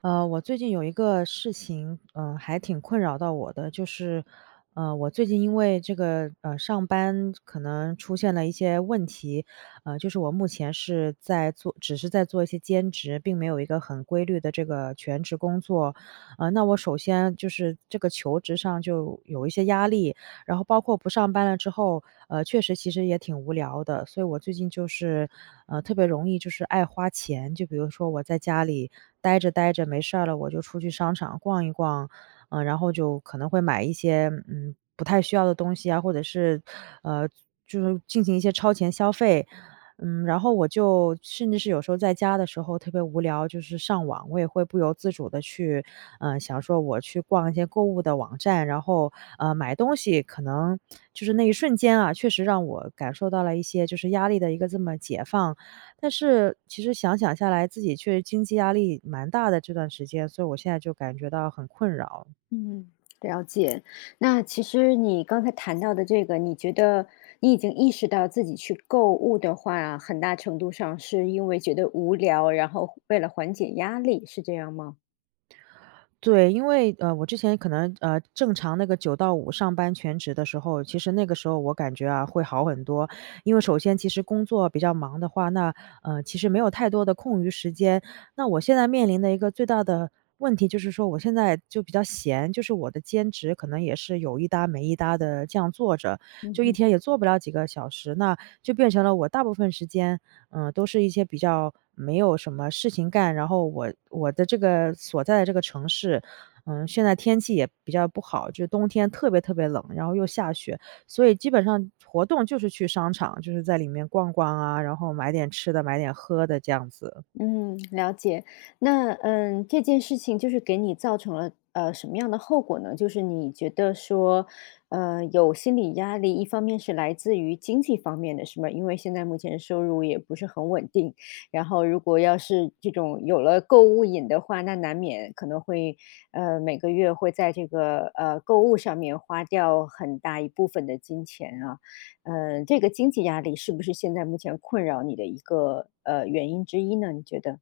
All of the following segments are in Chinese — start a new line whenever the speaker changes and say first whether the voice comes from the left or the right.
right: 我最近有一个事情，还挺困扰到我的，我最近因为这个，上班可能出现了一些问题。就是我目前是在做，只是在做一些兼职，并没有一个很规律的这个全职工作。那我首先就是这个求职上就有一些压力，然后包括不上班了之后，确实其实也挺无聊的，所以我最近特别容易就是爱花钱。就比如说我在家里待着待着没事儿了，我就出去商场逛一逛，然后就可能会买一些，不太需要的东西啊，或者是，呃，就是进行一些超前消费。然后我就甚至是有时候在家的时候特别无聊，就是上网，我也会不由自主的去，想说我去逛一些购物的网站，然后，买东西。可能就是那一瞬间啊，确实让我感受到了一些就是压力的一个这么解放。但是其实想想下来，自己确实经济压力蛮大的这段时间，所以我现在就感觉到很困扰。
left: 嗯，了解。那其实你刚才谈到的这个，你觉得你已经意识到自己去购物的话，很大程度上是因为觉得无聊，然后为了缓解压力，是这样吗？
right: 对，因为，我之前可能，正常那个九到五上班全职的时候，其实那个时候我感觉啊，会好很多。因为首先其实工作比较忙的话，那，其实没有太多的空余时间。那我现在面临的一个最大的问题就是说我现在就比较闲，就是我的兼职可能也是有一搭没一搭的这样做着，就一
left: 嗯
right: 天也做不了几个小时，那就变成了我大部分时间都是一些比较没有什么事情干，然后我的这个所在的这个城市，现在天气也比较不好，就是冬天特别特别冷，然后又下雪，所以基本上活动就是去商场，就是在里面逛逛啊，然后买点吃的，买点喝的这样子。
left: 嗯，了解。那这件事情就是给你造成了什么样的后果呢？就是你觉得说，有心理压力，一方面是来自于经济方面的，是吗？因为现在目前收入也不是很稳定，然后如果要是这种有了购物瘾的话，那难免可能会每个月会在这个购物上面花掉很大一部分的金钱啊。这个经济压力是不是现在目前困扰你的一个原因之一呢？你觉得？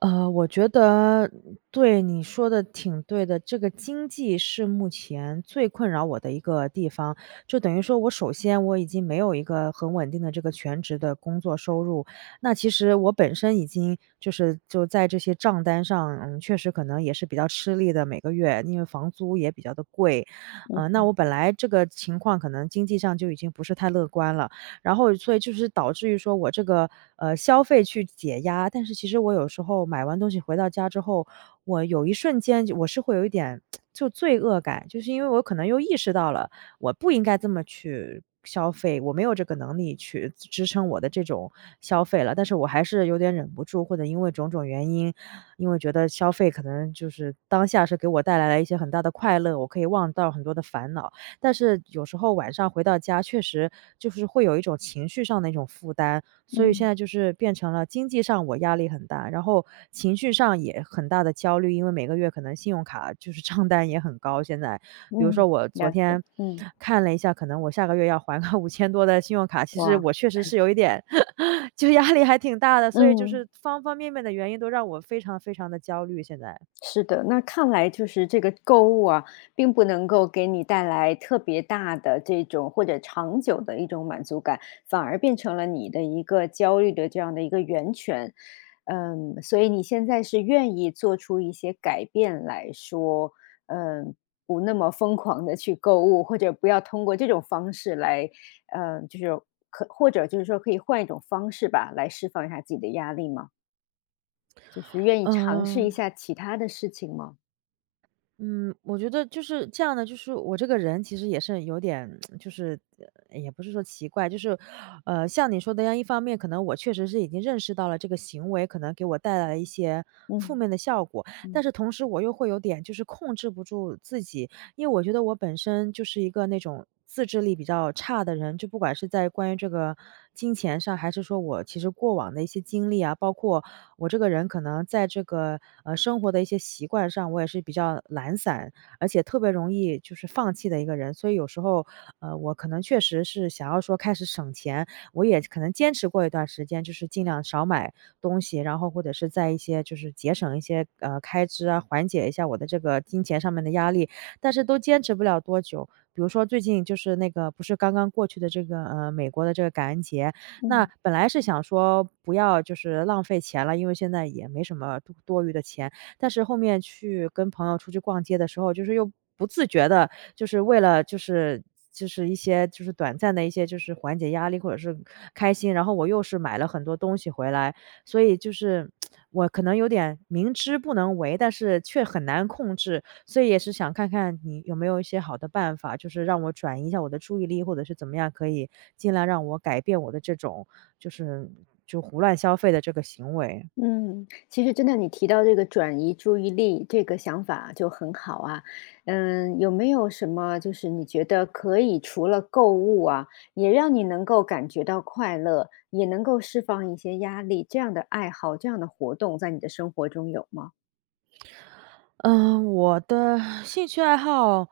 right: 呃，我觉得对，你说的挺对的。这个经济是目前最困扰我的一个地方，就等于说我首先我已经没有一个很稳定的这个全职的工作收入，那其实我本身已经就是就在这些账单上，确实可能也是比较吃力的，每个月因为房租也比较的贵。那
left: 嗯
right: 我本来这个情况可能经济上就已经不是太乐观了，然后所以就是导致于说我这个，消费去解压。但是其实我有时候买完东西回到家之后，我有一瞬间就我是会有一点就罪恶感，就是因为我可能又意识到了，我不应该这么去消费，我没有这个能力去支撑我的这种消费了，但是我还是有点忍不住，或者因为种种原因，因为觉得消费可能就是当下是给我带来了一些很大的快乐，我可以忘掉很多的烦恼，但是有时候晚上回到家，确实就是会有一种情绪上的一种负担，所以现
left: 嗯
right: 在就是变成了经济上我压力很大，然后情绪上也很大的焦虑，因为每个月可能信用卡就是 账单也很高。现在，比如说
left: 嗯。
right: 我昨
left: 了解。
right: 天
left: 嗯。
right: 看了一下，可能我下个月要还个 五千多的信用卡，其实
left: 哇。
right: 我确实是有一点 就压力还挺大的，所以就
left: 嗯。
right: 是方方面面的原因都让我非常非常的焦虑现在。
left: 是的。那看来就是这个购物啊，并不能够给你带来特别大的这种或者长久的一种满足感，反而变成了你的一个焦虑的这样的一个源泉。所以你现在是愿意做出一些改变来说，嗯，不那么疯狂的去购物，或者不要通过这种方式来，就是或者就是说可以换一种方式吧，来释放一下自己的压力吗？就是愿意尝试一
right: 嗯。
left: 下其他的事情吗？
right: 嗯，我觉得就是这样的，就是我这个人其实也是有点，就是也不是说奇怪，就是，像你说的一样，一方面可能我确实是已经认识到了这个行为可能给我带来了一些负
left: 嗯，
right: 面的效果，但
left: 嗯。
right: 是同时我又会有点就是控制不住自己，因为我觉得我本身就是一个那种自制力比较差的人，就不管是在关于这个金钱上，还是说我其实过往的一些经历啊，包括我这个人可能在这个，生活的一些习惯上，我也是比较懒散，而且特别容易就是放弃的一个人。所以有时候，我可能确实是想要说开始省钱，我也可能坚持过一段时间，就是尽量少买东西，然后或者是在一些就是节省一些，开支啊，缓解一下我的这个金钱上面的压力，但是都坚持不了多久。比如说最近就是那个不是刚刚过去的这个，美国的这个感恩节，那
left: 嗯。
right: 本来是想说不要就是浪费钱了，因为现在也没什么多多余的钱，但是后面去跟朋友出去逛街的时候，又不自觉的，就是为了一些就是短暂的一些就是缓解压力或者是开心，然后我又是买了很多东西回来，所以就是 我可能有点明知不能为，但是却很难控制。所以也是想看看你有没有一些好的办法，就是让我转移一下我的注意力，或者是怎么样可以尽量让我改变我的这种就是就胡乱消费的这个行为。
left: 嗯，其实真的你提到这个转移注意力这个想法就很好啊。有没有什么就是你觉得可以除了购物啊，也让你能够感觉到快乐，也能够释放一些压力，这样的爱好，这样的活动在你的生活中有吗？
right: 嗯，我的兴趣爱好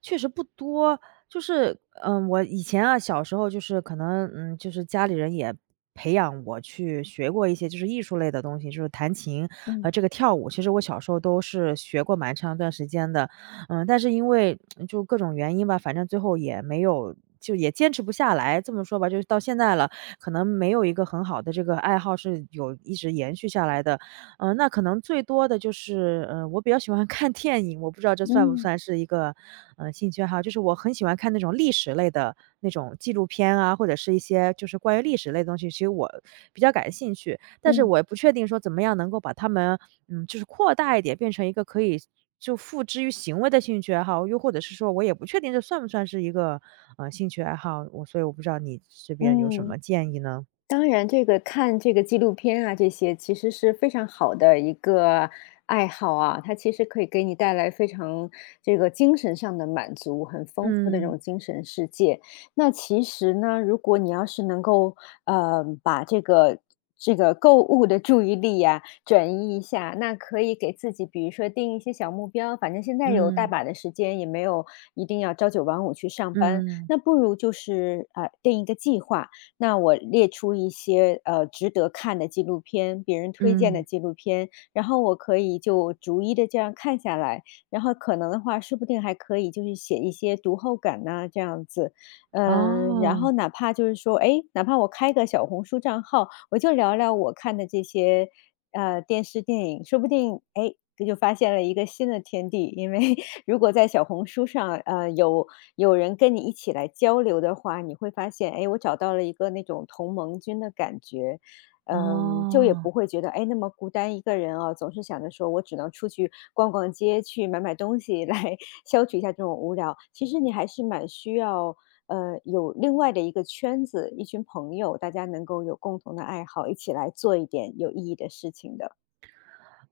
right: 确实不多，我以前啊，小时候可能就是家里人也培养我去学过一些就是艺术类的东西，就是弹琴和这
left: 嗯
right: 个跳舞。其实我小时候都是学过蛮长一段时间的，但是因为就各种原因吧，反正最后也没有。就也坚持不下来，这么说吧，就是到现在了，可能没有一个很好的这个爱好是有一直延续下来的。那可能最多的就是，我比较喜欢 看电影，我不知道这算不
left: 嗯
right: 算是一个，兴趣爱好。就是我很喜欢看那种历史类的那种纪录片啊，或者是一些就是关于历史类的东西，其实我比较感兴趣。但是
left: 嗯。
right: 我也不确定说怎么样能够把它们，就是扩大一点，变成一个可以就付之于行为的兴趣爱好，又或者是说我也不确定这算不算是一个，兴趣爱好。所以我不知道你这边有什
left: 嗯。
right: 么建议呢？
left: 当然，这个看这个纪录片啊，这些其实是非常好的一个爱好啊，它其实可以给你带来非常这个精神上的满足，很丰富的这
right: 嗯
left: 种精神世界。那其实呢，如果你要是能够把这个购物的注意力呀、转移一下，那可以给自己，比如说定一些小目标，反正现在有大
right: 嗯
left: 把的时间，也没有一定要朝九晚五去上班，
right: 嗯
left: 那不如就是定一个计划。那我列出一些，值得看的纪录片，别人推荐的
right: 嗯。
left: 纪录片，然后我可以就逐一的这样看下来，然后可能的话，说不定还可以就是写一些读后感呐，这样子。然
right: 哦。
left: 后哪怕就是说，哎，哪怕我开个小红书账号，我就聊聊我看的这些，电视电影，说不定，哎，就发现了一个新的天地，因为如果在小红书上，有人跟你一起来交流的话，你会发现，哎，我找到了一个那种同盟军的感觉。嗯，就也
right: 哦，
left: 不会觉得，哎，那么孤单一个人哦，总是想着说我只能出去逛逛街，去买买东西来 消除一下这种无聊。其实你还是蛮需要，有另外的一个圈子，一群朋友，大家能够有共同的爱好，一起来做一点有意义的事情的。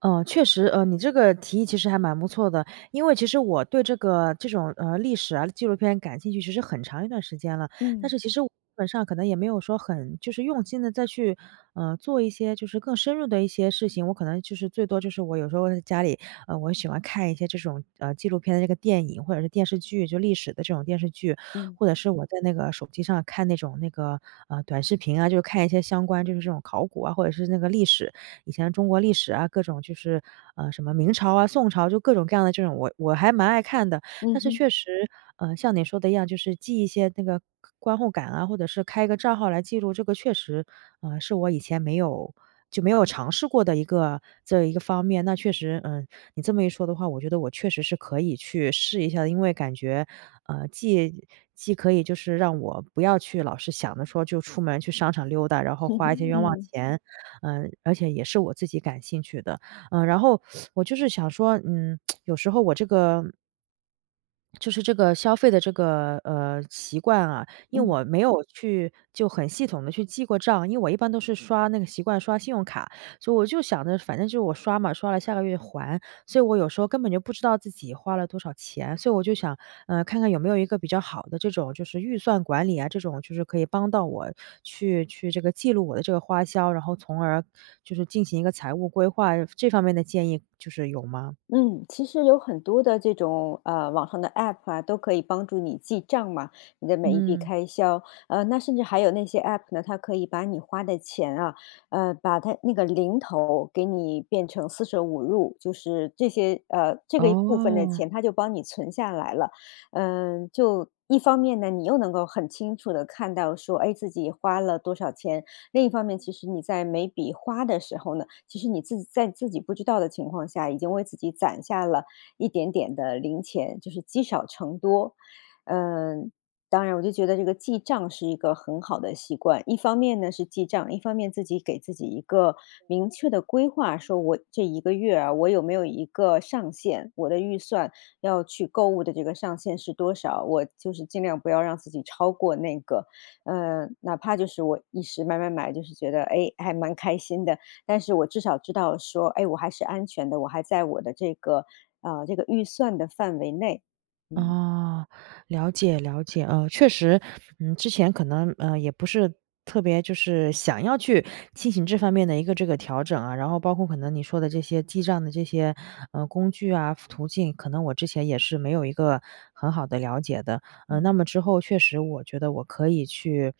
right: 嗯，确实，你这个提议其实还蛮不错的，因为其实我对这个这种历史啊纪录片感兴趣，其实很长一段时间了，但
left: 嗯
right: 是其实我基本上可能也没有说很就是用心的再去做一些就是更深入的一些事情，我可能就是最多就是我有时候在家里我喜欢看一些这种纪录片的这个电影或者是电视剧，就历史的这种电视剧，
left: 嗯
right: 或者是我在那个手机上看那种那个短视频啊，就是看一些相关就是这种考古啊或者是那个历史。以前中国历史啊，各种就是，什么明朝啊、宋朝，就各种各样的这种，我还蛮爱看的。
left: 嗯
right: 但是
left: 哼
right: 确实，像你说的一样，就是记一些那个观后感啊，或者是开一个账号来记录这个，确实，是我以前没有就没有尝试过的一个这一个方面。那确实，你这么一说的话，我觉得我确实是可以去试一下的，因为感觉，呃，既既可以就是让我不要去老是想着说就出门去商场溜达，然 后花一些
left: 嗯
right: 冤枉
left: 嗯
right: 钱，而且也是我自己感兴趣的。然后我就是想说,有时候我这个就是这个消费的这个，习惯啊，因为
left: 嗯。
right: 我没有去就很系统的去记过账，因为我一般都是刷那个习惯刷信用卡，所以我就想着反正就是我刷嘛，刷了下个月还，所以我有时候根本就不知道自己花了多少钱，所以我就想，看看有没有一个比较好的这种就是预算管理啊，这种就是可以帮到我去这个记录我的这个花销，然后从而就是进行一个财务规划，这方面的建议就是有吗？
left: 嗯，其实有很多的这种网上的 app 啊，都可以帮助你记账嘛，你的每一笔
right: 嗯，
left: 开销。那甚至还有那些 app 呢，它可以把你花的钱啊，把它那个零头给你变成四舍五入，就是这些这个一部分的
right: 哦。
left: 钱，它就帮你存下来了。嗯。就一方面呢，你又能够很清楚的看到说，哎，自己花了多少钱，另一方面，其实你在每笔花的时候呢，其实你自己在自己不知道的情况下，已经为自己攒下了一点点的零钱，就是积少成多。嗯，当然，我就觉得这个记账是一个很好的习惯。一方面呢是记账，一方面自己给自己一个明确的规划，说我这一个月啊，我有没有一个上限，我的预算要去购物的这个上限是多少，我就是尽量不要让自己超过那个哪怕就是我一时买买买，就是觉得哎诶还蛮开心的，但是我至少知道说，哎，我还是安全的，我还在我的这个这个预算的范围内。嗯
right: 哦，了解了解，确实，之前可能，也不是特别就是想要去进行这方面的一个这个调整啊，然后包括可能你说的这些记账的这些，工具啊、途径，可能我之前也是没有一个很好的了解的。嗯，那
left: 嗯
right: 么之后确实我觉得我可以去，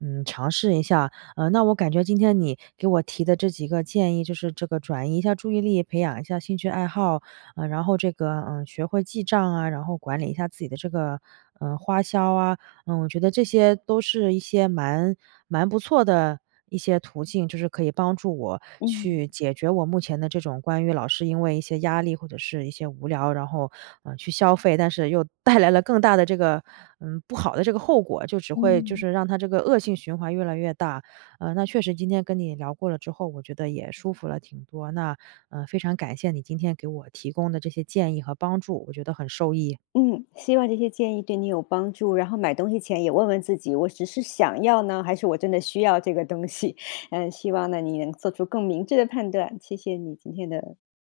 right: 尝试一下。那我感觉今天你给我提的这几个建议，就是这个转移一下注意力，培养一下兴趣爱好，然后这个，学会记账啊，然后管理一下自己的这个，花销啊，我觉得这些都是一些蛮不错的一些途径，就是可以帮助我
left: 嗯
right: 去解决我目前的这种关于老是因为一些压力或者是一些无聊，然后，去消费，但是又 带来了更大的这个，不好的这个后果，就只会就
left: 嗯。
right: 是让他这个恶性循环越来越大。那确实今天跟你聊过了之后，我觉得也舒服了挺多。那，非常感谢你今天给我提供的这些建议和帮助，我觉得很受益啊。
left: 嗯，希望这些建议对你有帮助。然后买东西前也问问自己，我只是想要呢，还是我真的需要这个东西？希望呢你能做出更明智的判断。谢谢你今天的